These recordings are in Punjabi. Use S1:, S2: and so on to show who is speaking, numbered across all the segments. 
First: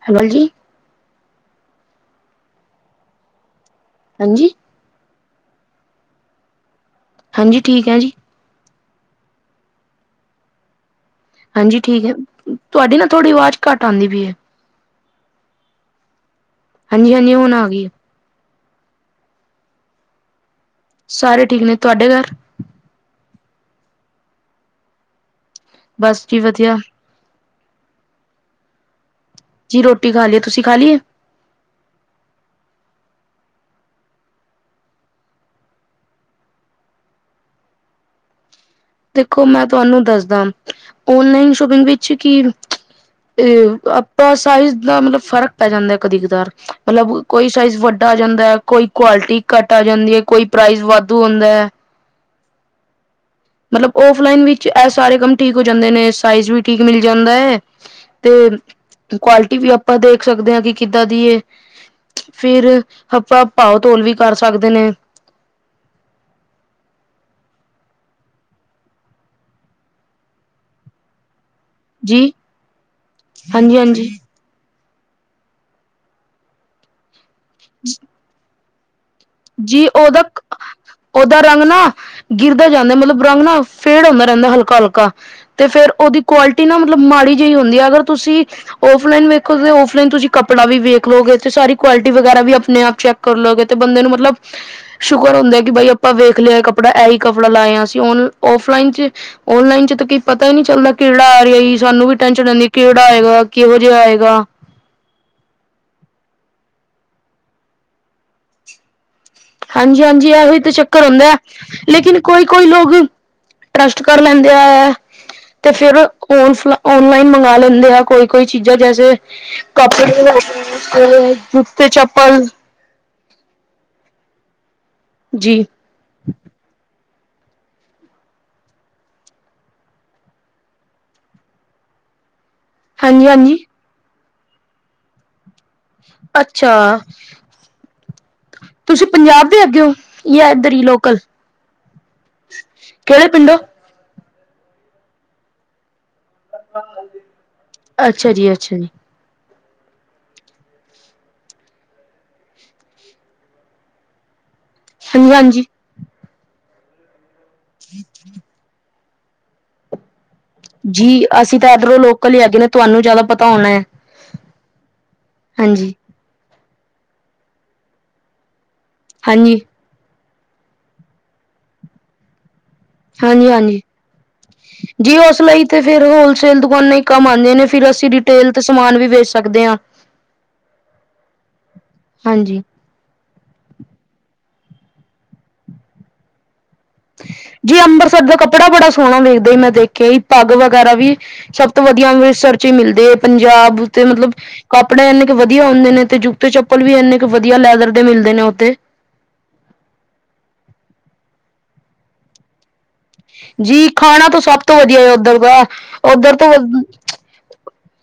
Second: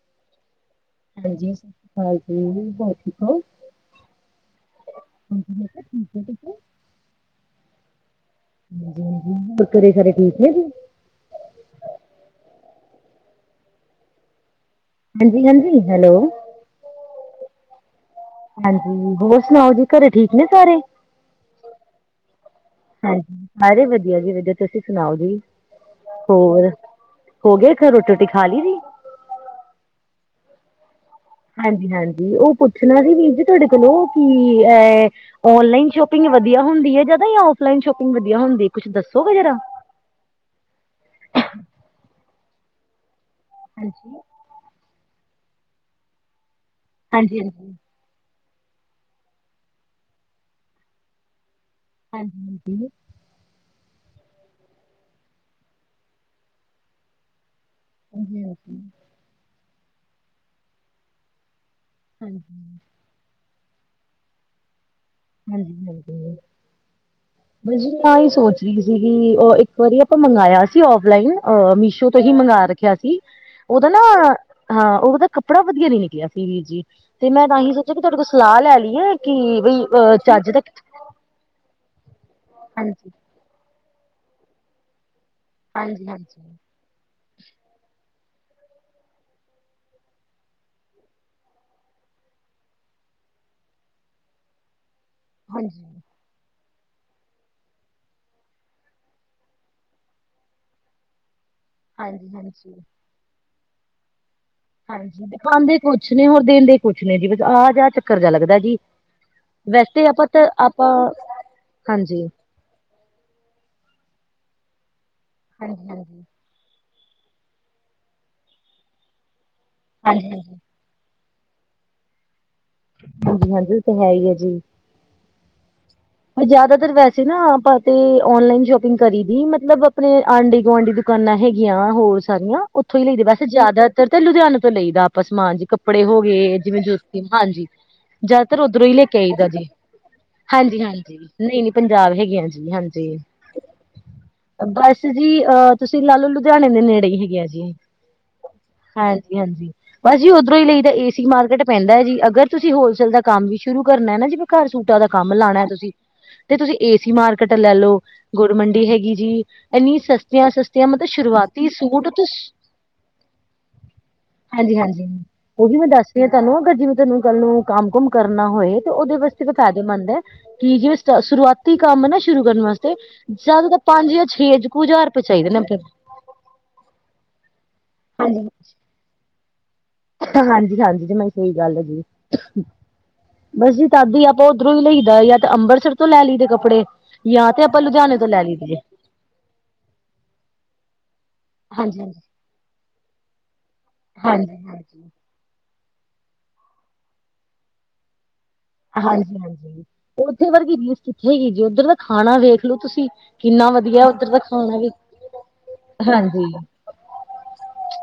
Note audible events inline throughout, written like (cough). S1: (inaudible) (inaudible)
S2: ਹਾਂਜੀ, ਸਤਿ ਸ਼੍ਰੀ ਅਕਾਲ ਜੀ, ਹੋਰ ਠੀਕ ਹੋ
S1: ਹਾਂਜੀ
S2: (unintelligible) (unintelligible)
S1: ਹਾਂਜੀ ਠੀਕ ਹੈ ਜੀ
S2: ਹ ਹੋਰ ਘਰੇ ਸਾਰੇ ਠੀਕ ਨੇ ਜੀ
S1: ਹਾਂਜੀ ਠੀਕ ਹੈ, ਤੁਹਾਡੀ ਨਾ ਥੋੜ੍ਹੀ ਆਵਾਜ਼ ਘੱਟ ਆਉਂਦੀ ਪਈ ਹੈ
S2: ਹਾਂਜੀ-ਹਾਂਜੀ ਹੈਲੋ
S1: ਹਾਂਜੀ-ਹਾਂਜੀ ਹੁਣ ਆ ਗਈ ਏ
S2: ਹਾਂਜੀ ਹੋਰ ਸੁਣਾਓ ਜੀ ਘਰੇ ਠੀਕ ਨੇ ਸਾਰੇ
S1: ਸਾਰੇ ਠੀਕ ਨੇ ਤੁਹਾਡੇ ਘਰ
S2: ਹਾਂਜੀ, ਸਾਰੇ ਵਧੀਆ ਜੀ ਵਧੀਆ ਤੁਸੀਂ ਸੁਣਾਓ ਜੀ
S1: ਬਸ ਜੀ
S2: ਹੋਰ
S1: ਵਧੀਆ
S2: ਹੋ ਗਏਰ ਰੋਟੀ-ਰੋਟੀ ਖਾ ਲਈ ਦੀ
S1: ਜੀ ਰੋਟੀ ਖਾ ਲਈ ਤੁਸੀਂ ਖਾ ਲਈਏ
S2: ਹਾਂਜੀ-ਹਾਂਜੀ ਉਹ ਪੁੱਛਣਾ ਸੀ ਵੀਰ ਜੀ ਤੁਹਾਡੇ ਕੋਲੋਂ ਕਿ ਅਹ ਓਨਲਾਈਨ ਸ਼ੋਪਿੰਗ ਵਧੀਆ ਹੁੰਦੀ ਐ ਜ਼ਿਆਦਾ ਜਾਂ ਔਫਲਾਈਨ ਸ਼ੋਪਿੰਗ ਵਧੀਆ ਹੁੰਦੀ? ਕੁਛ ਦੱਸੋਗੇ
S1: ਦੇਖੋ
S2: ਜਰਾ?
S1: ਮੈਂ ਤੁਹਾਨੂੰ ਦੱਸਦਾ ਓਨਲਾਈਨ ਸ਼ੋਪਿੰਗ ਵਿੱਚ ਕੀ ਤੇ
S2: ਹਾਂਜੀ
S1: ਆਪਾਂ ਸਾਈਜ਼ ਦਾ ਮਤਲਬ ਫ਼ਰਕ ਪੈ ਜਾਂਦਾ ਕਦੀ ਕਦਾਰ, ਮਤਲਬ
S2: ਹਾਂਜੀ
S1: ਕੋਈ
S2: ਹਾਂਜੀ
S1: ਸਾਈਜ਼ ਵੱਡਾ ਘੱਟ ਆ ਜਾਂਦਾ ਐ, ਕੋਈ ਕੁਆਲਿਟੀ ਘੱਟ ਆ ਜਾਂਦੀ ਐ, ਕੋਈ ਪ੍ਰਾਈਜ਼ ਵਾਧੂ ਹੁੰਦਾ ਐ।
S2: ਹਾਂਜੀ ਜੀ।
S1: ਮਤਲਬ ਔਫਲਾਈਨ ਵਿੱਚ ਇਹ ਸਾਰੇ ਕੰਮ ਠੀਕ ਹੋ ਜਾਂਦੇ ਨੇ, ਸਾਈਜ਼ ਵੀ ਠੀਕ ਮਿਲ ਜਾਂਦਾ ਐ।
S2: ਹਾਂਜੀ
S1: ਤੇ ਕੁਆਲਿਟੀ ਵੀ ਆਪਾਂ ਦੇਖ ਸਕਦੇ ਆ, ਕਿ ਕਿੱਦਾਂ ਦੀ ਏ।
S2: ਹਾਂਜੀ
S1: ਫਿਰ ਆਪਾਂ ਭਾਓ ਤੋਲ ਵੀ ਕਰ ਸਕਦੇ ਨੇ।
S2: ਹਾਂਜੀ- ਹਾਂਜੀ।
S1: ਹ (inaudible) (inaudible)
S2: ਬਸ ਜੀ ਮੈਂ ਇਹ ਸੋਚ ਰਹੀ ਸੀਗੀ, ਉਹ ਇੱਕ ਵਾਰੀ ਆਪਾਂ ਮੰਗਵਾਇਆ ਸੀ ਔਫਲਾਈਨ ਆਹ ਮੀਸ਼ ਸ਼ੋ
S1: ਜੀ
S2: ਤੋਂ ਹੀ ਮੰਗਵਾ ਰੱਖਿਆ ਸੀ,
S1: ਹਾਂਜੀ
S2: ਉਹਦਾ ਨਾ
S1: ਹਾਂਜੀ
S2: ਹਾਂ ਉਹਦਾ ਕੱਪੜਾ ਵਧੀਆਂ ਨੀ ਨਿਕਲ਼ਿਆ ਸੀ ਵੀਰ ਜੀ। ਤੇ ਮੈਂ ਤਾਂਹੀ ਸੋਚਿਆ ਕਿ ਤੁਹਾਡੇ ਕੋਲ ਸਲਾਹ ਲੈ ਲਈ ਐ, ਕਿ ਬਈ
S1: ਜੀ
S2: ਅ
S1: ਉਹਦਾ,
S2: ਚੱਜ ਦਾ
S1: ਉਹਦਾ ਰੰਗ ਨਾ ਗਿਰਦਾ ਜਾਂਦਾ, ਮਤਲਬ ਰੰਗ ਨਾ ਫੇਡ ਹੁੰਦਾ ਰਹਿੰਦਾ ਹਲਕਾ- ਹਲਕਾ, ਤੇ ਫ਼ੇਰ ਉਹਦੀ ਕੁਆਲਿਟੀ ਨਾ ਮਤਲਬ ਮਾੜੀ ਜਿਹੀ ਹੁੰਦੀ ਐ, ਅਗਰ ਤੁਸੀਂ ਓਫਲਾਈਨ ਵੇਖੋ ਓਫਲਾਈਨ ਤੁਸੀਂ ਕੱਪੜਾ ਵੀ ਵੇਖ ਲੋਗੇ, ਤੇ ਸਾਰੀ ਕੁਆਲਿਟੀ ਵਗੈਰਾ ਵੀ ਆਪਣੇ ਆਪ ਚੈੱਕ ਕਰ ਲਓਗੇ, ਤੇ ਬੰਦੇ ਨੂੰ ਮਤਲਬ ਸ਼ੁਕਰ ਹੁੰਦਾ ਕਿ ਬਾਈ ਆਪਾਂ ਵੇਖ ਲਿਆ ਕੱਪੜਾ ਇਹੀ ਕੱਪੜਾ ਲਾਇਆ ਆ ਅਸੀ, ਹੁਣ ਔਫਲਾਈਨ ਚ' ਔਨਲਾਈਨ ਚ ਤਾਂ ਕਈ ਪਤਾ ਹੀ ਨਹੀਂ ਚੱਲਦਾ ਕਿਹੜਾ ਆ ਰਿਹਾ ਸਾਨੂੰ ਵੀ ਟੈਨਸ਼ਨ ਰਹਿੰਦੀ, ਕਿਹੜਾ ਆਏਗਾ ਕਿਹੋ ਜਿਹਾ ਆਏਗਾ।
S2: ਹਾਂਜੀ, ਦਿਖਾਉਂਦੇ ਕੁਛ ਨੇ, ਹੋਰ ਦਿੰਦੇ ਕੁਛ ਨੇ ਜੀ ਆਹ ਜਾਹ ਚੱਕਰ ਜਾਹਾ ਲੱਗਦਾ ਜੀ।
S1: ਹਾਂਜੀ
S2: ਵੈਸੇ ਆਪਾਂ
S1: ਹਾਂਜੀ, ਇਹੋ ਹੀ ਤਾਂ
S2: ਆਪਾਂ
S1: ਚੱਕਰ ਹੁੰਦਾ ਐ, ਲੇਕਿਨ
S2: ਹਾਂਜੀ
S1: ਕੋਈ ਕੋਈ ਲੋਕ ਟਰਸਟ ਕਰ ਲੈਂਦੇ ਆ ਹੈ, ਤੇ ਫੇਰ ਕੋ ਓਨਲਾਈਨ ਮੰਗਵਾ ਲੈਂਦੇ ਆ ਕੋਈ- ਕੋਈ ਚੀਜ਼ਾਂ, ਜੈਸੇ ਕੱਪੜੇ ਹੋ ਗਏ ਤੇ ਚੱਪਲ
S2: ਹਾਂਜੀ- ਹਾਂਜੀ ਉਹ ਤੇ ਹੈ ਜੀ
S1: ਜੀ।
S2: ਜ਼ਿਆਦਾਤਰ ਵੈਸੇ ਨਾ ਆਪਾਂ ਤੇ ਔਨਲਾਈਨ ਸ਼ੋਪਿੰਗ ਕਰੀ ਦੀ, ਮਤਲਬ ਆਪਣੇ ਆਂਢੇ ਗੁਆਂਢੀ ਦੀ ਦੁਕਾਨਾਂ ਹੈਗੀਆਂ ਹੋਰ ਸਾਰੀਆਂ ਉੱਥੋਂ ਹੀ ਲਈਦੇ,
S1: ਹਾਂਜੀ
S2: ਵੈਸੇ
S1: ਹਾਂਜੀ
S2: ਜ਼ਿਆਦਾਤਰ ਤਾਂ ਲੁਧਿਆਣਾ ਤੋਂ ਲਈ ਦਾ ਆਪਾਂ ਸਮਾਨ ਜੇ ਕੱਪੜੇ ਕੱਪੜੇ ਹੋ ਗਏ,
S1: ਅੱਛਾ
S2: ਜਿਵੇਂ ਜੋਤੀ ਹਾਂਜੀ। ਜ਼ਿਆਦਾਤਰ ਉਧਰੋਂ ਹੀ ਲੈ
S1: ਤੁਸੀਂ
S2: ਕੇ ਆਈਦਾ
S1: ਪੰਜਾਬ ਦੇ
S2: ਜੀ,
S1: ਹੈਗੇ ਹੋ ਜਾਂ ਇੱਧਰ
S2: ਹਾਂਜੀ
S1: ਹੀ
S2: ਹਾਂਜੀ।
S1: ਲੋਕਲ
S2: ਨਹੀਂ ਨਹੀਂ ਪੰਜਾਬ ਹੈਗੇ ਆ ਜੀ, ਹਾਂਜੀ
S1: ਕਿਹੜੇ ਪਿੰਡੋਂ
S2: ਬਸ ਜੀ ਅਹ ਤੁਸੀਂ ਲਾ ਲੋ ਲੁਧਿਆਣੇ ਦੇ ਨੇੜੇ ਹੀ ਹੈਗੇ ਆ ਜੀ,
S1: ਅੱਛਾ ਜੀ ਅੱਛਾ ਜੀ
S2: ਹਾਂਜੀ ਹਾਂਜੀ। ਬਸ ਜੀ ਉਧਰੋਂ ਹੀ ਲਈ ਤਾਂ ਏਸੀ ਮਾਰਕੀਟ ਪੈਂਦਾ ਜੀ, ਅਗਰ ਤੁਸੀਂ ਹੋਲਸੇਲ ਦਾ ਕੰਮ ਵੀ ਸ਼ੁਰੂ ਕਰਨਾ ਨਾ, ਜਿਵੇਂ ਘਰ ਸੂ ਸੂਟਾਂ ਦਾ
S1: ਹਾਂਜੀ
S2: ਕੰਮ
S1: ਹਾਂਜੀ
S2: ਲਾਉਣਾ ਤੁਸੀਂ ਤੇ ਤੁਸੀਂ ਏ ਸੀ ਮਾਰਕੀਟ ਲੈ ਲਓ, ਗੁਰ ਮੰਡੀ ਹੈਗੀ ਜੀ ਇੰਨੀ ਸਸਤੀਆਂ ਸਤੀ
S1: ਜੀ ਅਸੀਂ ਤਾਂ ਇਧਰੋਂ ਲੋਕਲ ਹੀ ਹੈਗੇ ਆ ਨੇ, ਤੁਹਾਨੂੰ ਜ਼ਿਆਦਾ ਪਤਾ ਹੋਣਾ।
S2: ਹਾਂਜੀ ਹਾਂਜੀ, ਉਹ ਵੀ ਮੈਂ
S1: ਹਾਂਜੀ
S2: ਦੱਸ ਤੇ ਤੁਹਾਨੂੰ ਅਗਰ ਜਿੰਦਰ ਨੂੰ ਕੱਲ ਨੂੰ ਕੰਮ ਕੁਮ ਕਰਨਾ ਹੋਏ, ਤੇ ਉਹਦੇ ਵਾਸਤੇ ਵੀ
S1: ਹਾਂਜੀ
S2: ਫਾਇਦੇਮੰਦ ਹੈ। ਕਿ ਕਿਆ ਸ਼ੁਰੂਆਤੀ ਕੰਮ ਨਾ ਸ਼ੁਰੂ ਕਰਨ ਵਾਸਤੇ
S1: ਹਾਂਜੀ
S2: ਜ਼ਿਆਦਾ ਤਾਂ
S1: ਹਾਂਜੀ
S2: ਪੰਜ ਜਾਂ ਛੇ ਕੁ ਹਜ਼ਾਰ
S1: ਜੀ,
S2: ਰੁਪਏ
S1: ਉਸ
S2: ਚਾਹੀਦੇ ਨੇ
S1: ਲਈ ਤੇ ਫਿਰ ਹੋਲਸੇਲ ਦੁਕਾਨਾਂ ਕਮ ਆਉਂਦੇ ਨੇ, ਫਿਰ ਅਸੀਂ ਡਿਟੇਲ ਤੇ ਸਮਾਨ ਵੀ ਵੇਚ ਸਕਦੇ ਆ।
S2: ਹਾਂਜੀ ਹਾਂਜੀ, ਜਮਾ ਹੀ ਸਹੀ ਗੱਲ ਆ ਜੀ।
S1: ਹਾਂਜੀ
S2: ਬਸ ਜੀ ਤਦ ਹੀ ਆਪਾਂ ਉੱਧਰੋਂ ਹੀ ਲਈਦਾ ਜਾਂ ਤਾਂ ਅੰਮ੍ਰਿਤਸਰ ਤੋਂ ਲੈ ਲਈ ਦੇ ਕੱਪੜੇ ਜਾਂ ਤੇ
S1: ਜੀ
S2: ਆਪਾਂ ਲੁਧਿਆਣੇ
S1: ਅੰਮ੍ਰਿਤਸਰ
S2: ਤੋਂ
S1: ਦਾ
S2: ਲੈ
S1: ਕੱਪੜਾ
S2: ਲਈਦੇਏ।
S1: ਬੜਾ ਸੋਹਣਾ ਵੇਖਦਾ ਹੀ ਮੈਂ ਦੇਖਿਆ ਹੀ ਪੱਗ ਵਗੈਰਾ ਵੀ ਸਭ ਤੋਂ ਵਧੀਆ ਅੰਮ੍ਰਿਤਸਰ ਚ ਹੀ ਮਿਲਦੇ ਐ, ਪੰਜਾਬ ਉਤੇ ਮਤਲਬ ਕੱਪੜੇ ਇਨੇ ਵਧੀਆ ਹੁੰਦੇ ਨੇ, ਤੇ ਜੁੱਤੇ ਚੱਪਲ ਵੀ ਇੰਨੇ ਕੇ ਵਧੀਆ ਲੈਦਰ ਦੇ ਮਿਲਦੇ ਨੇ ਉੱਥੇ।
S2: ਹਾਂਜੀ ਹਾਂਜੀ, ਉੱਥੇ ਵਰਗੀ ਰੀਸ ਕਿੱਥੇ ਹੈਗੀ ਜੀ, ਉੱਧਰ ਖਾਣਾ ਵੇਖ ਲੋ ਤੁਸੀਂ ਕਿੰਨਾ
S1: ਜੀ,
S2: ਵਧੀਆ ਉੱਧਰ
S1: ਖਾਣਾ
S2: ਦਾ
S1: ਤਾਂ ਸਭ ਤੋਂ
S2: ਵੀ
S1: ਵਧੀਆ ਐ ਉੱਧਰ ਦਾ ਓਧਰ
S2: ਹਾਂਜੀ
S1: ਤੋਂ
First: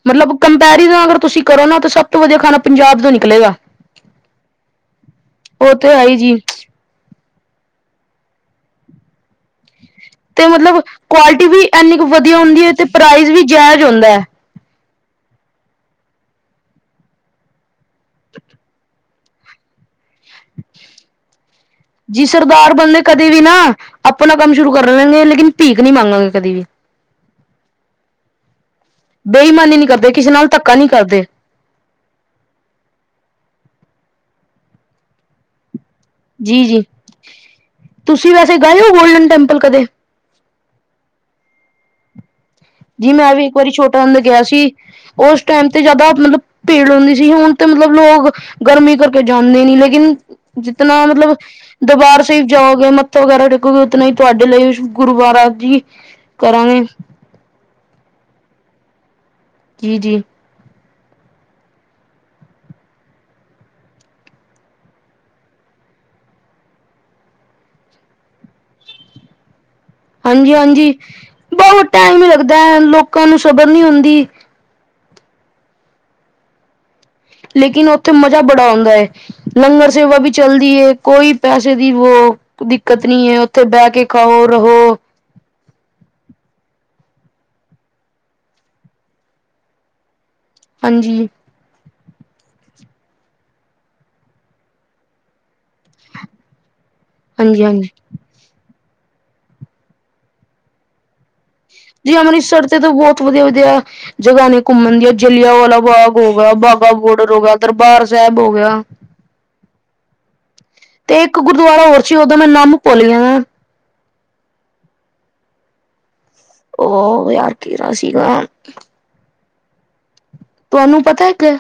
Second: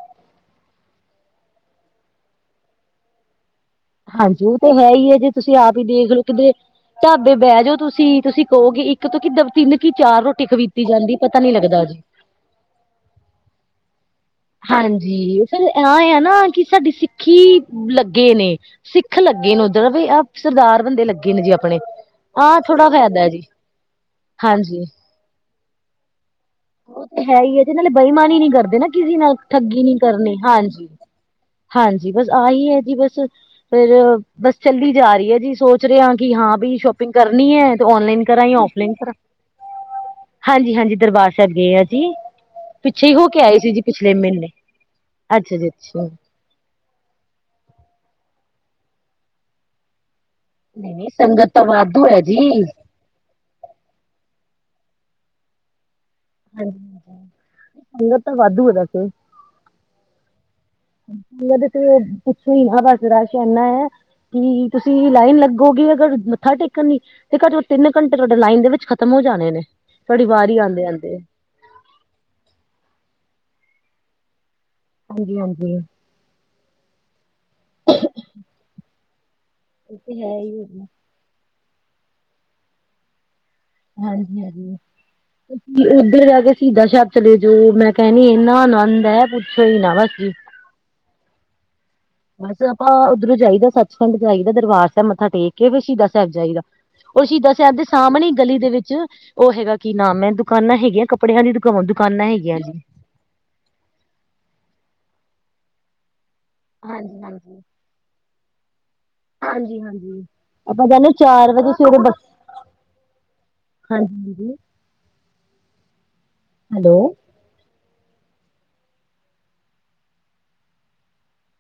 S1: ਮਤਲਬ ਕੰਪੈਰੀਜ਼ਨ ਅਗਰ ਤੁਸੀਂ ਕਰੋ ਨਾ! ਤਾਂ ਸਭ ਤੋਂ ਵਧੀਆ! ਖਾਣਾ ਪੰਜਾਬ ਤੋਂ ਨਿਕਲੇਗਾ!
S2: ਹਾਂਜੀ ਉਹ ਤਾਂ ਹੈ, ਹੀ ਹੈ, ਜੇ ਤੁਸੀਂ
S1: ਉਹ
S2: ਆਪ ਹੀ
S1: ਤੇ ਹੈ
S2: ਦੇਖ ਲਓ
S1: ਜੀ
S2: ਕਿਤੇ! ਢਾਬੇ ਬਹਿ ਜਾਓ ਤੁਸੀਂ ਕਹੋਗੇ ਇੱਕ ਤੋਂ ਕਿੱਦਾਂ ਤਿੰਨ ਕੀ ਚਾਰ
S1: ਤੇ
S2: ਰੋਟੀ
S1: ਮਤਲਬ
S2: ਖਵੀਤੀ ਜਾਂਦੀ ਪਤਾ
S1: ਕੁਆਲਿਟੀ
S2: ਨੀ
S1: ਵੀ
S2: ਲੱਗਦਾ
S1: ਇੰਨੀ
S2: ਜੀ
S1: ਕੁ ਵਧੀਆ ਹੁੰਦੀ! ਹੈ ਤੇ ਪ੍ਰਾਈਜ਼ ਵੀ ਜਇਜ਼ ਹੁੰਦਾ ਹੈ!
S2: ਹਾਂਜੀ ਫਿਰ ਇਹ ਆ, ਨਾ ਕਿ ਸਾਡੀੇ ਸਿੱਖੀ ਲੱਗੇ ਨੇ, ਸਿੱਖ ਲੱਗੇ ਨੇ ਉੱਧਰ ਵੀ ਆਹ ਸਰਦਾਰ ਬੰਦੇ ਲੱਗੇ ਨੇ ਜੀ ਆਪਣੇ!
S1: ਜੀ
S2: ਆਹ
S1: ਸਰਦਾਰ
S2: ਥੋੜਾ
S1: ਬੰਦੇ ਕਦੇ
S2: ਫਾਇਦਾ
S1: ਵੀ
S2: ਜੀ
S1: ਨਾ, ਆਪਣਾ ਕੰਮ ਸ਼ੁਰੂ ਕਰ
S2: ਹਾਂਜੀ
S1: ਲਿਆਂਗੇ ਲੇਕਿਨ ਭੀਖ ਨਹੀ! ਮੰਗਾਂਗੇ ਕਦੇ ਵੀ
S2: ਉਹ ਤੇ ਹੈ, ਹੀ ਹੈ, ਤੇ ਨਾਲੇ ਬੇਈਮਾਨ ਨੀ ਕਰਦੇ ਨਾ ਕਿਸੇ ਨਾਲ
S1: ਬੇਈਮਾਨੀ
S2: ਠੱਗੀ
S1: ਨਹੀਂ
S2: ਨੀ!
S1: ਕਰਦੇ ਕਿਸੇ
S2: ਕਰਨੀ
S1: ਨਾਲ ਧੱਕਾ ਨਹੀਂ
S2: ਹਾਂਜੀ!
S1: ਕਰਦੇ
S2: ਹਾਂਜੀ ਬਸ ਆਹੀ ਹੈ ਜੀ ਬਸ ਫਿਰ ਬਸ ਚੱਲਦੀ ਜਾ ਰਹੀ ਹੈ ਜੀ ਸੋਚ ਰਹੇ ਹਾ! ਕਿ ਹਾਂ
S1: ਜੀ
S2: ਬੀ
S1: ਜੀ
S2: ਸ਼ੋਪਿੰਗ ਕਰਨੀ ਹੈ ਤੇ ਔਨਲਾਈਨ
S1: ਤੁਸੀਂ
S2: ਕਰਾਂ
S1: ਵੈਸੇ
S2: ਜਾਂ
S1: ਗਏ ਹੋ
S2: ਔਫਲਾਈਨ ਕਰਾਂ!
S1: ਗੋਲਡਨ ਟੈਂਪਲ ਕਦੇ
S2: ਹਾਂਜੀ, ਹਾਂਜੀ ਦਰਬਾਰ ਝੱਗੇ ਗਏ ਆ ਜੀ ਪਿੱਛੇ
S1: ਜੀ
S2: ਹੀ ਹੋ
S1: ਮੈਂ
S2: ਕੇ
S1: ਵੀ ਇੱਕ
S2: ਆਏ
S1: ਵਾਰੀ
S2: ਸੀ ਜੀ
S1: ਛੋਟਾ
S2: ਪਿਛਲੇ
S1: ਹੁੰਦਾ ਗਿਆ
S2: ਮਹੀਨੇ।
S1: ਸੀ ਉਸ
S2: ਅੱਛਾ ਜੀ
S1: ਟਾਈਮ ਤੇ
S2: ਅੱਛਾ,
S1: ਜਿਆਦਾ ਮਤਲਬ ਭੀੜ ਹੁੰਂਦੀ ਸੀ ਹੁਣ ਤਾਂ ਮਤਲਬ ਲੋਕ ਗਰਮੀ ਕਰਕੇ ਜਾਂਦੇ! ਨੀ ਲੇਕਿਨ ਜਿਤਨਾ
S2: ਨਹੀਂ-ਨਹੀਂ
S1: ਮਤਲਬ
S2: ਸੰਗਤ ਤਾਂ ਵਾਧੂ ਹੈ
S1: ਦਰਬਾਰ ਸਾਹਿਬ
S2: ਜੀ,
S1: ਜਾਓਗੇ ਮੱਥਾ ਵਗੈਰਾ ਦੇਖੋਗੇ ਉਤਨਾ ਹੀ ਤੁਹਾਡੇ ਲਈ ਗੁਰਦੁਆਰਾ ਜੀ ਕਰਾਂਗੇ
S2: ਸੰਗਤ ਵਾਧੂ ਉਦਾ ਤੇ
S1: ਕੀ ਜੀ
S2: ਮਦਦ ਕੁਛ ਵੀ ਆ ਗਾਜਰ ਸ਼ਾਨਾ ਹੈ! ਕੀ ਤੁਸੀਂ ਲਾਈਨ ਲੱਗੋਗੇ ਅਗਰ ਮੱਥਾ ਟੇਕਣ ਲਈ! ਦੇਖੋ ਜਾਏ ਤਿੰਨ ਘੰਟੇ ਤੁਹਾਡੇ ਲਾਈਨ ਦੇ ਵਿੱਚ ਖਤਮ ਹੋ ਜਾਣੇ ਨੇ! ਤੁਹਾਡੀ
S1: ਹਾਂਜੀ,
S2: ਵਾਰੀ ਆਉਂਦੇ
S1: ਹਾਂਜੀ
S2: ਆਉਂਦੇ
S1: ਬਹੁਤ ਟਾਈਮ ਹੀ ਲੱਗਦਾ ਲੋਕਾਂ ਨੂੰ ਸਬਰ ਨੀ ਹੁੰਦੀ!
S2: ਹਾਂਜੀ, ਹਾਂਜੀ
S1: ਲੇਕਿਨ ਉੱਥੇ ਮਜ਼ਾ ਬੜਾ ਆਉਂਦਾ ਹੈ! ਲੰਗਰ ਸੇਵਾ ਵੀ ਚੱਲਦੀ ਹੈ ਕੋਈ ਪੈਸੇ ਦੀ ਵੋ ਦਿੱਕਤ ਨੀ ਹੈ ਬਹਿ ਕੇ
S2: ਹਾਂਜੀ,
S1: ਖਾਓ,
S2: ਹਾਂਜੀ
S1: ਰਹੋ,
S2: ਸੀ ਉੱਧਰ ਜਾ ਕੇ ਸ਼ਹੀਦ ਸ਼ਹਿਬ ਚਲੇ ਜਾਓ ਮੈਂ ਕਹਿਣ ਦੀ ਇੰਨਾ ਆਨੰਦ ਹੈ! ਪੁੱਛੋ ਹੀ ਨਾ ਬਸ ਜੀ!
S1: ਹਾਂਜੀ
S2: ਬਸ ਆਪਾਂ ਉੱਧਰੋਂ ਜਾਈਦਾ ਸੱਚਖੰਡ ਜਾਈਦਾ ਦਰਬਾਰ ਸਾਹਿਬ ਮੱਥਾ ਟੇਕ ਕੇ ਸ਼ਹੀਦ ਸਾਹਿਬ ਜਾਈਦਾ। ਉਹ ਸ਼ਹੀਦ ਸਹਿਬ
S1: ਹਾਂਜੀ-ਹਾਂਜੀ,
S2: ਸਾਹਮਣੇ ਗਲੀ ਦੇ ਵਿੱਚ ਉਹ ਹੈਗਾ, ਕੀ ਨਾਮ ਹੈ, ਦੁਕਾਨਾਂ ਹੈਗੀਆਂ ਕੱਪੜਿਆਂ ਦੀ ਦੁਕਾ
S1: ਜੀ
S2: ਦੁਕਾਨਾਂ ਹੈਗੀਆਂ
S1: ਅੰਮ੍ਰਿਤਸਰ ਤੇ
S2: ਜੀ
S1: ਬਹੁਤ ਬਹੁਤ ਵਧੀਆ ਜਗ੍ਹਾ ਨੇ ਘੁੰਮਣ ਦੀਆਂ ਜਲਿਆਂ ਵਾਲਾ ਬਾਗ ਹੋਗਿਆ ਬਾਗਾ ਬੋਰਡਰ ਹੋ ਗਿਆ ਦਰਬਾਰ ਸਾਹਿਬ ਹੋ ਗਿਆ।
S2: ਆਪਾਂ ਜਾਂਦੇ
S1: ਤੇ ਇੱਕ
S2: ਚਾਰ ਵਜੇ
S1: ਗੁਰਦੁਆਰਾ
S2: ਸਵੇਰੇ
S1: ਹੋਰ ਸੀ
S2: ਬੱਸ
S1: ਉਦੋਂ ਮੈਂ ਨਾਮ ਭੁੱਲ ਜਾਣਾ।
S2: ਹਾਂਜੀ। ਹੈਲੋ
S1: ਉਹ ਯਾਰ ਕਿਹੜਾ ਸੀਗਾ? ਤੁਹਾਨੂੰ ਪਤਾ ਹੈ ਕਿ?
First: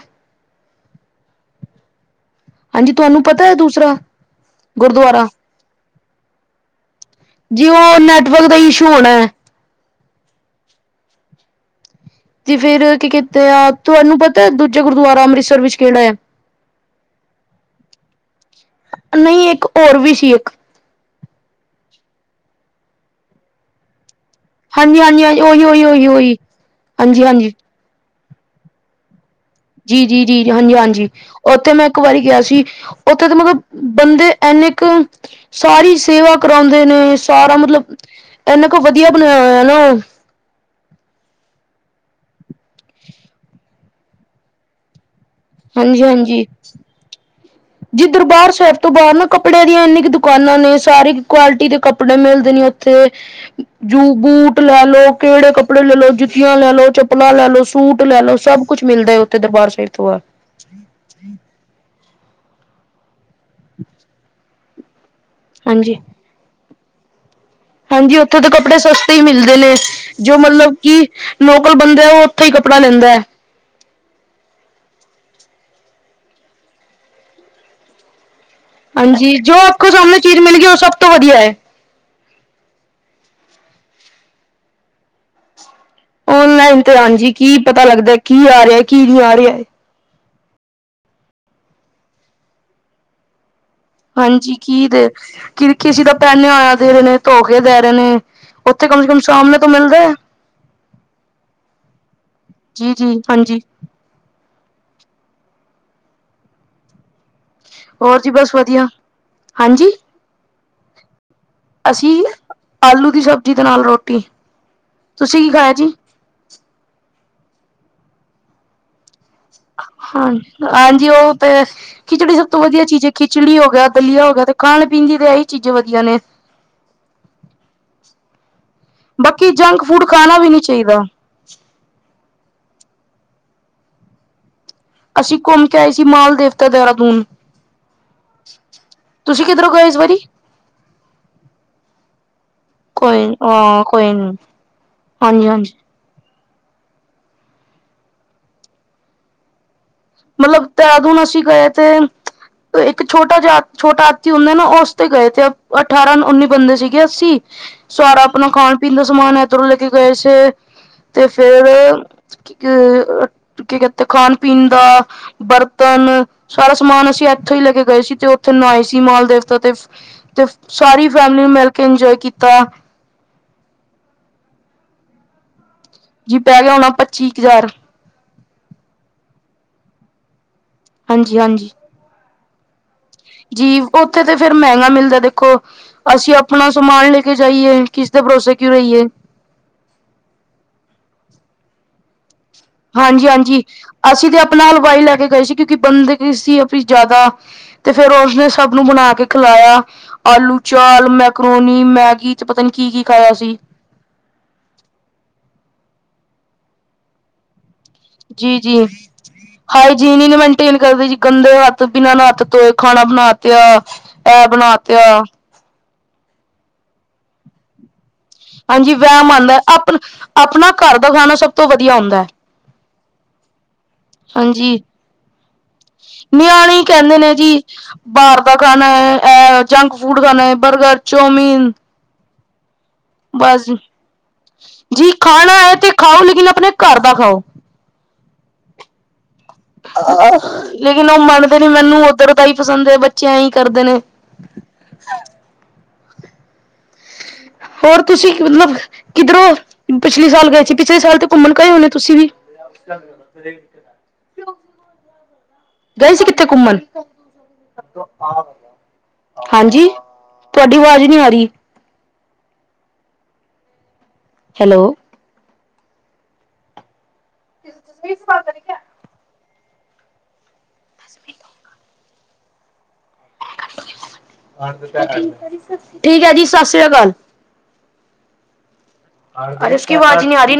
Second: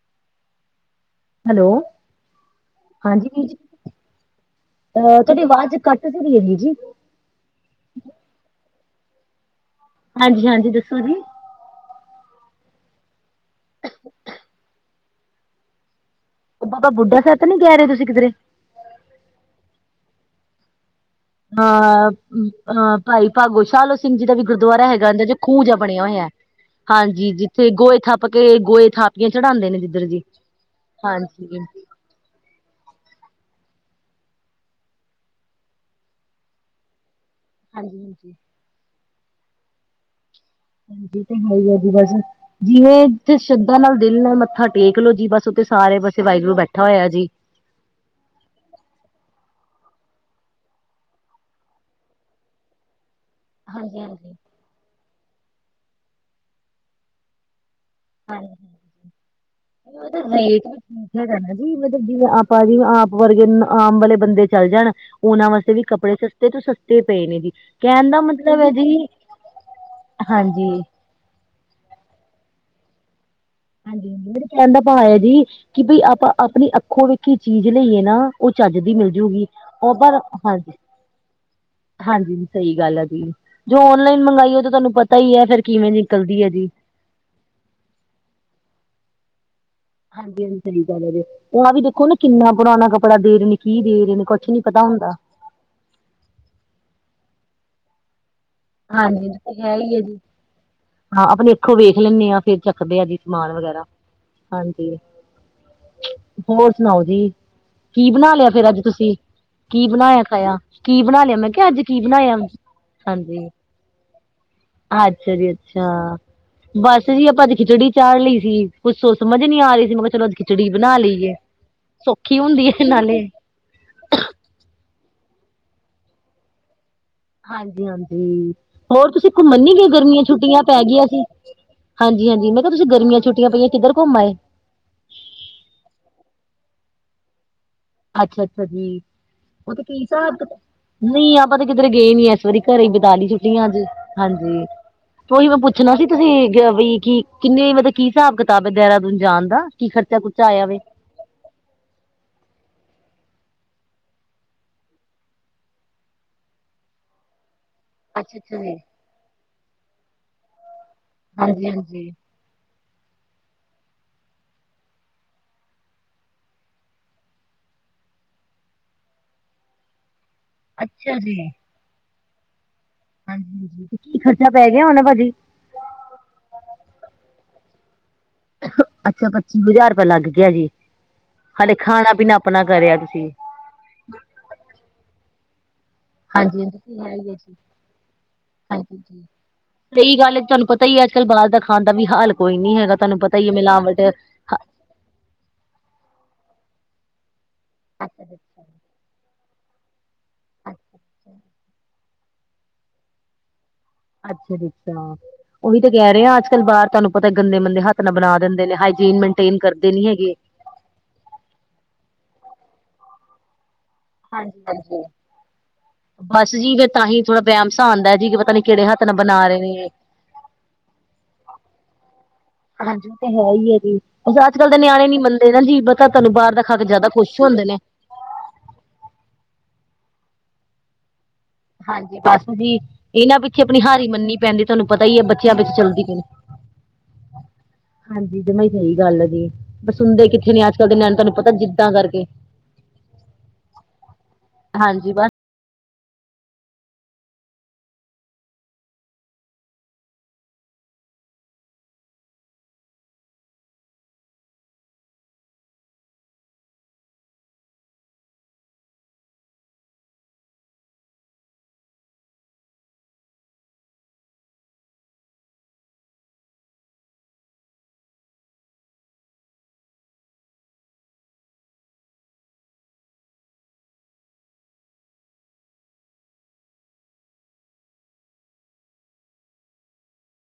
S2: ਹੈਲੋ,
S1: ਤੁਹਾਨੂੰ
S2: ਹਾਂਜੀ
S1: ਪਤਾ
S2: ਵੀਰ
S1: ਹੈ
S2: ਜੀ,
S1: ਦੂਸਰਾ ਗੁਰਦੁਆਰਾ?
S2: ਤੁਹਾਡੀ ਆਵਾਜ਼ ਘੱਟ ਘਟ ਰਹੀਆ ਵੀਰ ਜੀ।
S1: ਜੀ, ਉਹ ਨੈਟਵਰਕ ਦਾ ਇਸ਼ੂ ਹੋਣਾ ਹੈ।
S2: ਹਾਂਜੀ, ਹਾਂਜੀ, ਦੱਸੋ ਜੀ।
S1: ਤੇ ਫੇਰ ਕੀ ਕੀਤੇ ਆ, ਤੁਹਾਨੂੰ ਪਤਾ ਦੂਜਾ ਗੁਰਦੁਆਰਾ ਅੰਮ੍ਰਿਤਸਰ ਵਿੱਚ ਕਿਹੜਾ ਹੈ?
S2: ਉਹ ਬਾਬਾ ਬੁੱਢਾ ਸਾਹਿਬ ਨਹੀਂ ਰਹੇ ਹੋ ਤੁਸੀ ਕਿਧਰੇ?
S1: ਨਹੀਂ, ਇੱਕ ਹੋਰ ਵੀ ਸੀ ਇੱਕ।
S2: ਆ, ਹਾਂ, ਭਾਈ ਭਾਗੋ ਸ਼ਾਲੋ ਸਿੰਘ ਜੀ ਦਾ ਵੀ ਗੁਰਦੁਆਰਾ
S1: ਹਾਂਜੀ
S2: ਹੈਗਾ
S1: ਹਾਂਜੀ
S2: ਇਹਦੇ ਚੋ
S1: ਹਾਂਜੀ ਉਹੀ
S2: ਖੂਹ ਜਿਆ
S1: ਉਹੀ
S2: ਬਣਿਆ
S1: ਉਹੀ
S2: ਹੋਇਆ
S1: ਉਹੀ
S2: ਹਾਂਜੀ ਜਿੱਥੇ ਗੋਏ ਥੱਪ ਕੇ ਗੋਏ ਥਾਪ ਕੀ ਚੜਾਂਦੇ
S1: ਜੀ, ਜੀ, ਜੀ ਹਾਂਜੀ, ਹਾਂਜੀ ਉੱਥੇ ਮੈਂ ਇੱਕ ਵਾਰੀ ਗਿਆ ਸੀ, ਉੱਥੇ ਤਾਂ ਮਤਲਬ ਬੰਦੇ ਇੰਨੇ ਕ ਸਾਰੀ ਸੇਵਾ ਕਰਾਉਂਦੇ ਨੇ ਸਾਰਾ ਮਤਲਬ, ਇਨਾ ਕੁ ਵਧੀਆ ਬਣਿਆ ਹੋਇਆ।
S2: (unintelligible) ਜੀ ਬਸ ਜਿਵੇਂ ਸ਼ਰਧਾ ਨਾਲ ਦਿਲ ਨਾਲ ਮੱਥਾ ਟੇਕ ਲੋ, ਜੀ ਬਸ ਉੱਥੇ ਸਾਰੇ ਪਾਸੇ ਵਾਗੁਰੂ ਬੈਠਾ ਹੋਇਆ ਜੀ।
S1: ਜਿੱਧਰ ਬਾਹਰ ਸਹਿਰ ਤੋਂ ਬਾਹਰ ਨਾ, ਕੱਪੜਿਆਂ ਦੀਆਂ ਇੰਨੀ ਕੁ ਦੁਕਾਨਾਂ ਨੇ ਸਾਰੀ ਕੁਆਲਿਟੀ ਦੇ ਕੱਪੜੇ ਮਿਲਦੇ ਨੇ। ਉੱਥੇ ਜੂ ਬੂਟ ਲੈ ਲੋ ਕਿਹੜੇ ਕੱਪੜੇ ਲੈ ਲਓ, ਜੁੱਤੀਆਂ ਲੈ ਲਓ ਚੱਪਲਾਂ ਲੈ ਲੋ ਸੂਟ ਲੈ ਲਓ, ਸਭ ਕੁਛ ਮਿਲਦਾ ਹੈ, ਉੱਥੇ ਦਰਬਾਰ ਸਾਹਿਬ ਤੋਂ ਆ।
S2: (unintelligible) ਮਤਲਬ ਜਿਵੇਂ ਆਪਾਂ ਜੀ ਆਪ ਵਰਗੇ ਆਮ ਵਾਲੇ ਬੰਦੇ ਚੱਲ ਜਾਣ ਉਹਨਾਂ ਵਾਸਤੇ ਵੀ
S1: ਹਾਂਜੀ
S2: ਕੱਪੜੇ ਸਸਤੇ ਤੋਂ ਸਸਤੇ ਪਏ ਨੇ ਜੀ। ਕਹਿਣ
S1: ਹਾਂਜੀ,
S2: ਦਾ
S1: ਉੱਥੇ ਤਾਂ
S2: ਮਤਲਬ ਹੈ
S1: ਕੱਪੜੇ
S2: ਜੀ
S1: ਸਸਤੇ ਹੀ ਮਿਲਦੇ ਨੇ ਜੋ
S2: ਹਾਂਜੀ
S1: ਮਤਲਬ ਕਿ ਲੋਕਲ ਬੰਦੇ ਉਹ ਉੱਥੇ ਹੀ ਕੱਪੜਾ ਲੈਂਦਾ ਹੈ।
S2: ਹਾਂਜੀ-ਹਾਂਜੀ ਮਤਲਬ ਕੀ ਕੈਣ ਦਾ ਭਾਅ ਹੈ ਜੀ, ਕਿ ਬਈ ਆਪਾਂ ਆਪਣੀ ਅੱਖੋ ਵੇਖੀ ਚੀਜ਼ ਲਈਏ ਨਾ ਉਹ ਚੱਜ ਦੀ
S1: ਹਾਂਜੀ,
S2: ਮਿਲਜੂਗੀ
S1: ਜੋ ਆਪ ਕੋ
S2: ਉਹ
S1: ਸਾਹਮਣੇ
S2: ਪਰ
S1: ਚੀਜ਼ ਮਿਲ
S2: ਹਾਂਜੀ
S1: ਗਿਆ ਸਭ ਤੋਂ ਵਧੀਆ ਏ।
S2: ਹਾਂਜੀ ਸਹੀ ਗੱਲ ਐ ਜੀ, ਜੋ ਔਨਲਾਈਨ ਮੰਗਾਈਏ ਤੇ ਤੁਹਾਨੂੰ ਪਤਾ ਹੀ ਹੈ ਫੇਰ ਕਿਵੇਂ ਨਿਕਲਦੀ ਹੈ ਜੀ।
S1: ਔਨਲਾਈਨ ਤੇ, ਹਾਂਜੀ ਜੀ ਕੀ ਪਤਾ ਲੱਗਦਾ ਕੀ ਆ ਰਿਹਾ- ਕੀ ਨਹੀਂ ਆ ਰਿਹਾ ਹੈ।
S2: ਹਾਂਜੀ- ਹਾਂਜੀ ਸਹੀ ਗੱਲ ਹੈ, ਹੁਨਾਂ ਵੀ ਦੇਖੋ ਨਾ ਕਿੰਨਾ ਪੁਰਾਣਾ ਕੱਪੜਾ ਦੇਰੇ ਨੇ। ਕੀ ਦੇ ਰਹੇ ਨੇ, ਕੁੱਛ
S1: ਹਾਂਜੀ
S2: ਨੀ ਪਤਾ
S1: ਕੀ ਦੇ
S2: ਹੁੰਦਾ।
S1: ਕਿ ਕਿਸੀ ਦਾ ਪਹਿਨੇ ਆ ਰਹੇ ਨੇ ਧੋ ਕੇ ਦੇ ਰਹੇ ਨੇ। ਤੇ ਕਮ ਸੇ ਕਮ ਸਾਹਮਣੇ ਤੋਂ ਮਿਲ ਦਾ ਐ।
S2: ਹਾਂ, ਆਪਣੇ ਅੱਖੋਂ ਵੇਖ ਲੈਂਦੇ ਹਾਂ ਫੇਰ ਚੱਕਦੇ ਆ ਜੀ ਸਮਾਨ ਵਗੈਰਾ। ਹਾਂਜੀ, ਹੋਰ ਸੁਣਾਓ ਜੀ? ਕੀ
S1: ਹੋਰ ਜੀ
S2: ਬਣਾ ਲਿਆ
S1: ਬਸ
S2: ਫੇਰ ਅੱਜ
S1: ਵਧੀਆ
S2: ਤੁਸੀਂ? ਕੀ
S1: ਹਾਂਜੀ
S2: ਬਣਾਇਆ ਖਾਇਆ? ਕੀ ਬਣਾ ਲਿਆ ਮੈਂ ਕਿਹਾ ਅੱਜ ਕੀ
S1: ਅਸੀਂ
S2: ਬਣਾਇਆ?
S1: ਆਲੂ ਦੀ
S2: ਹਾਂਜੀ
S1: ਸਬਜ਼ੀ ਦੇ ਨਾਲ ਰੋਟੀ।
S2: ਅੱਛਾ
S1: ਤੁਸੀਂ
S2: ਜੀ
S1: ਕੀ ਖਾਇਆ
S2: ਅੱਛਾ ਬਸ ਜੀ ਆਪਾਂ ਅੱਜ ਖਿਚੜੀ ਚਾੜ ਲਈ ਸੀ। ਕੁਛ ਸੋਚ ਸਮਝ ਨੀ ਆ ਰਹੀ ਸੀ ਮੈਂ ਕਿਹਾ ਚਲੋ
S1: ਹਾਂ
S2: ਅੱਜ ਖਿਚੜੀ ਬਣਾ
S1: ਹਾਂਜੀ,
S2: ਲਈਏ
S1: ਉਹ ਤੇ ਖਿਚੜੀ
S2: ਸੌਖੀ
S1: ਸਭ ਤੋਂ
S2: ਹੁੰਦੀ
S1: ਵਧੀਆ ਚੀਜ਼ ਹੈ,
S2: ਨਾਲੇ
S1: ਖਿਚੜੀ ਹੋ ਗਿਆ ਵੱਲੀਆ ਹੋ ਗਿਆ, ਤੇ ਖਾਣ ਪੀਣ ਦੀ ਫੇ ਇਹੀ ਚੀਜ਼ਾਂ ਵਧੀਆ ਨੇ।
S2: ਹਾਂਜੀ -ਹਾਂਜੀ ਹੋਰ ਤੁਸੀਂ
S1: ਬਾਕੀ
S2: ਘੁੰਮਣ ਨਹੀਂ
S1: ਜੰਕ
S2: ਗਏ?
S1: ਫੂਡ
S2: ਗਰਮੀਆਂ
S1: ਖਾਣਾ ਵੀ ਨਹੀਂ
S2: ਛੁੱਟੀਆਂ ਪੈ
S1: ਚਾਹੀਦਾ
S2: ਗਈਆਂ ਸੀ। ਹਾਂਜੀ -ਹਾਂਜੀ ਮੈਂ ਕਿਹਾ ਤੁਸੀਂ ਗਰਮੀਆ ਛੁੱਟੀਆਂ ਪਈਆਂ ਕਿਧਰ ਘੁੰਮ ਆਏ?
S1: ਅਸੀਂ ਘੁੰਮ ਕੇ ਆਏ ਸੀ ਮਾਲ ਦੇਵਤਾ ਦੇਹਰਾਦੂਨ।
S2: ਅੱਛਾ -ਅੱਛਾ ਜੀ
S1: ਤੁਸੀਂ ਕਿੱਧਰੋਂ
S2: ਉਹ ਤੇ
S1: ਗਏ ਇਸ
S2: ਕੀ
S1: ਵਾਰੀ
S2: ਹਿਸਾਬ ਨਹੀਂ ਆਪਾਂ ਤੇ ਕਿਧਰ ਗਏ ਨੀ ਅ ਪੂਰੀ ਘਰੇ
S1: ਕੋਈ
S2: ਬਿਤਾਲੀ ਛੁੱਟੀਆਂ
S1: ਹਾਂ
S2: ਅੱਸੀ
S1: ਕੋਈ ਨੀ
S2: ਹਾਂਜੀ,
S1: ਹਾਂਜੀ
S2: ਉਹੀ ਮੈਂ
S1: ਹਾਂਜੀ
S2: ਪੁੱਛਣਾ ਸੀ। ਤੁਸੀਂ ਵੀ ਕੀ ਕਿੰਨੇ ਮਤਲਬ ਕੀ ਹਿਸਾਬ ਕਿਤਾਬ ਹੈ ਦੇਹਰਾਦੂਨ ਜਾਣ ਦਾ? ਕੀ ਖਰਚਾ ਖੁਰਚਾ
S1: ਮਤਲਬ
S2: ਆਇਆ ਵੇ
S1: ਤਿਆਗੁਨ ਅਸੀਂ ਗਏ ਤੇ ਇੱਕ ਛੋਟਾ ਜਾ ਛੋਟਾ ਆਤੀ ਹੁੰਦੇ ਨਾ ਉਸ ਤੇ ਗਏ ਥੇ ਅਠਾਰਾਂ- ਉੱਨੀ ਬੰਦੇ ਸੀਗੇ ਅੱਸੀ। ਸਾਰਾ ਆਪਣਾ ਖਾਣ ਪੀਣ ਦਾ ਸਮਾਨ ਇਧਰੋਂ ਲੈ ਕੇ ਗਏ ਸੇ ਤੇ ਫੇਰ ਅ ਕੀ ਕੈਤੇ ਖਾਣ- ਪੀਣ ਦਾ ਬਰਤਨ ਸਾਰਾ ਸਮਾਨ ਅਸੀਂ ਇੱਥੋਂ ਹੀ ਲੈ ਕੇ ਗਏ ਸੀ, ਤੇ ਉੱਥੇ ਨਹਾਏ ਸੀ ਮਾਲ ਦੇਵਤਾ ਤੇ। ਤੇ ਸਾਰੀ ਫੈਮਲੀ ਮਿਲ ਕੇ ਇੰਜੋਏ ਕੀਤਾ।
S2: ਹਾਂਜੀ -ਹਾਂਜੀ ਕੀ ਖਰਚਾ ਪੈ ਗਿਆ ਹੋਣਾ ਭਾਜੀ?
S1: ਜੀ ਪੈ ਗਿਆ ਹੋਣਾ ਪੱਚੀ ਕੁ ਹਜ਼ਾਰ।
S2: ਅੱਛਾ, ਪੱਚੀ ਹਜ਼ਾਰ ਰੁਪਇਆ ਲੱਗ ਗਿਆ ਜੀ,
S1: ਹਾਂਜੀ ਹਾਂਜੀ
S2: ਹਾਲੇ ਖਾਣਾ- ਪੀਣਾ ਆਪਣਾ ਕਰਿਆ ਤੁਸੀਂ।
S1: ਜੀ ਉੱਥੇ ਤੇ ਫੇਰ ਮਹਿੰਗਾ ਮਿਲਦਾ ਦੇਖੋ। ਅਸੀਂ
S2: ਹਾਂਜੀ
S1: ਆਪਣਾ
S2: ਹਾਂਜੀ ਹੈ
S1: ਸਮਾਨ
S2: ਹੀ ਹੈ
S1: ਲੈਕੇ
S2: ਜੀ
S1: ਜਾਈਏ, ਕਿਸ ਦੇ ਭਰੋਸੇ ਕਿਉਂ ਰਹੀਏ।
S2: ਸਹੀ ਗੱਲ ਤੁਹਾਨੂੰ ਪਤਾ ਹੀ ਹੈ ਅੱਜ ਕੱਲ ਬਾਹਰ ਦਾ ਖਾਣ ਦਾ ਵੀ ਹਾਲ ਕੋਈ ਨੀ ਹੈਗਾ, ਤੁਹਾਨੂੰ ਪਤਾ ਹੀ ਹੈ ਮਿਲਾਵਟ
S1: ਆਪ ਨਾਲ ਹਲਵਾਈ ਲੈ ਕੇ ਗਏ ਸੀ, ਕਿਉਂਕਿ ਬੰਦੇ ਕੀ ਸੀ ਆਪਣੀ ਜਿਆਦਾ ਤੇ ਫੇਰ ਉਸਨੇ ਸਭ ਨੂੰ ਬਣਾ ਕੇ ਖਿਲਾਇਆ, ਆਲੂ ਚਾਲ, ਮੈਕਰੋਨੀ, ਮੈਗੀ ਤੇ ਪਤਾ ਨੀ ਕੀ- ਕੀ ਖਾਇਆ ਸੀ।
S2: ਅੱਛਾ ਦਿੱਤਾ, ਉਹੀ ਤਾਂ ਕੇਹ ਰਏ ਆ, ਆਜ ਕੱਲ੍ਹ ਬਾਹਰ ਤੋਂਨੂੰ ਪਤਾ ਏ ਗੰਦੇ ਮੰੰਦੇ ਹੱਥ ਆਪਣਾ ਬਣਾ
S1: ਜੀ
S2: ਦਿੰਦੇ ਨੇ ਹਾਈਜੀਨ ਮੇਨਟੇਨ ਕਰਦੇ ਨੀ ਹੈਗੇ।
S1: ਤਿੰਨ ਗੜਵੀ ਚ ਗੰਦੇ ਹਾਥ ਬਿਨਾਂ ਨਾਤੇ ਤੋਏ ਖਾਣਾ ਬਣਾ ਤਿਆ। ਬਣਾ
S2: ਹਾਂਜੀ-ਹਾਂਜੀ
S1: ਤਿਆ
S2: ਬਾਸ ਜੀ ਫ ਤਾਂਹੀ ਥੋੜਾ ਵੇਹਮ ਸਾ ਆਂਦਾ ਹੈ।
S1: ਹਾਂਜੀ ਵੈਮ ਆਂਦਾ ਏ, ਆਪ ਆਪਣਾ ਕਾਰ ਦਾ ਖਾਣਾ ਸਭ ਤੋਂ ਵਧੀਆ ਹੁੰਦਾ ਹੈ।
S2: ਹਾਂਜੀ ਏਹ ਤੇ ਹੈ ਈ ਐ ਜੀ। ਅ ਅੱਜ ਕੱਲ੍ਹ ਦੇ
S1: ਹਾਂਜੀ
S2: ਨਿਆਣੇ ਨੀ ਮੰਨਦੇ ਨਾ ਜੀ ਪਤਾ ਤੁਹਾਨੂੰ ਬਾਹਰ ਦਾ
S1: ਨਿਆਣੇ
S2: ਖਾ
S1: ਹੀ
S2: ਕੇ ਜ਼ਿਆਦਾ
S1: ਕਹਿੰਦੇ
S2: ਖੁਸ਼
S1: ਜੀ
S2: ਹੁੰਦੇ ਨੇ।
S1: ਬਾਹਰ ਦਾ ਖਾਣਾ ਹੈ ਜੰਕ ਫੂਡ ਖਾਣਾ ਹੈ ਬਰਗਰ ਚੋਮੀਨ
S2: ਹਾਂਜੀ ਬਸ ਜੀ। ਇਹਨਾਂ ਪਿੱਛੇ ਆਪਣੀ ਹਾਰੀ ਮੰਣਨੀ ਪੈਂਦੀ ਤੁਹਾਨੂੰ ਪਤਾ
S1: ਜੀ
S2: ਹੀ ਹੈ ਬੱਚਿਆਂ
S1: ਖਾਣਾ
S2: ਪਿੱਛੇ
S1: ਤੇ
S2: ਚੱਲਦੀ
S1: ਖਾਓ
S2: ਪੈਣੀ।
S1: ਲੇਕਿਨ ਆਪਣੇ ਘਰ ਦਾ ਖਾਓ
S2: ਹਾਂਜੀ, ਜਵਾਂ ਈ ਸਹੀ ਗੱਲ ਜੀ। ਬਸ ਸੁਣਦੇ ਕਿੱਥੇ ਨੇ ਅੱਜ ਕੱਲ੍ਹ ਦੇ
S1: ਲੇਕਿਨ
S2: ਨਿਆਣੇ
S1: ਉਹ
S2: ਤੁਹਾਨੂੰ ਪਤਾ
S1: ਮੰਨਦੇ ਨੀ
S2: ਜਿੱਦਾਂ
S1: ਮੈਨੂੰ
S2: ਕਰਕੇ
S1: ਉੱਧਰ ਤਾਂ ਹੀ ਪਸੰਦ ਹੈ ਬੱਚਿਆਂ ਹੀ ਕਰਦੇ ਨੇ।
S2: ਹਾਂਜੀ, ਬਸ
S1: ਹੋਰ ਤੁਸੀਂ ਮਤਲਬ ਕਿੱਧਰੋਂ ਪਿਛਲੇ ਸਾਲ ਗਏ ਸੀ ਪਿਛਲੇ ਸਾਲ ਤੇ ਘੁੰਮਣ ਗਏ ਹੋਣੇ ਤੁਸੀਂ ਵੀ? (unintelligible) ਗਏ ਸੀ, ਕਿੱਥੇ ਘੁੰਮਣ? ਹਾਂਜੀ, ਤੁਹਾਡੀ ਆਵਾਜ਼ ਨਹੀਂ ਆ ਰਹੀ। ਹੈਲੋ। ਫੇਸ ਪਾਉਡ ਠੀਕ ਹੈ ਜੀ, ਸਤਿ ਅਕਾਲ ਅਰੇ ਉਸ ਆਵਾਜ਼ ਨੀ ਆ ਰਹੀ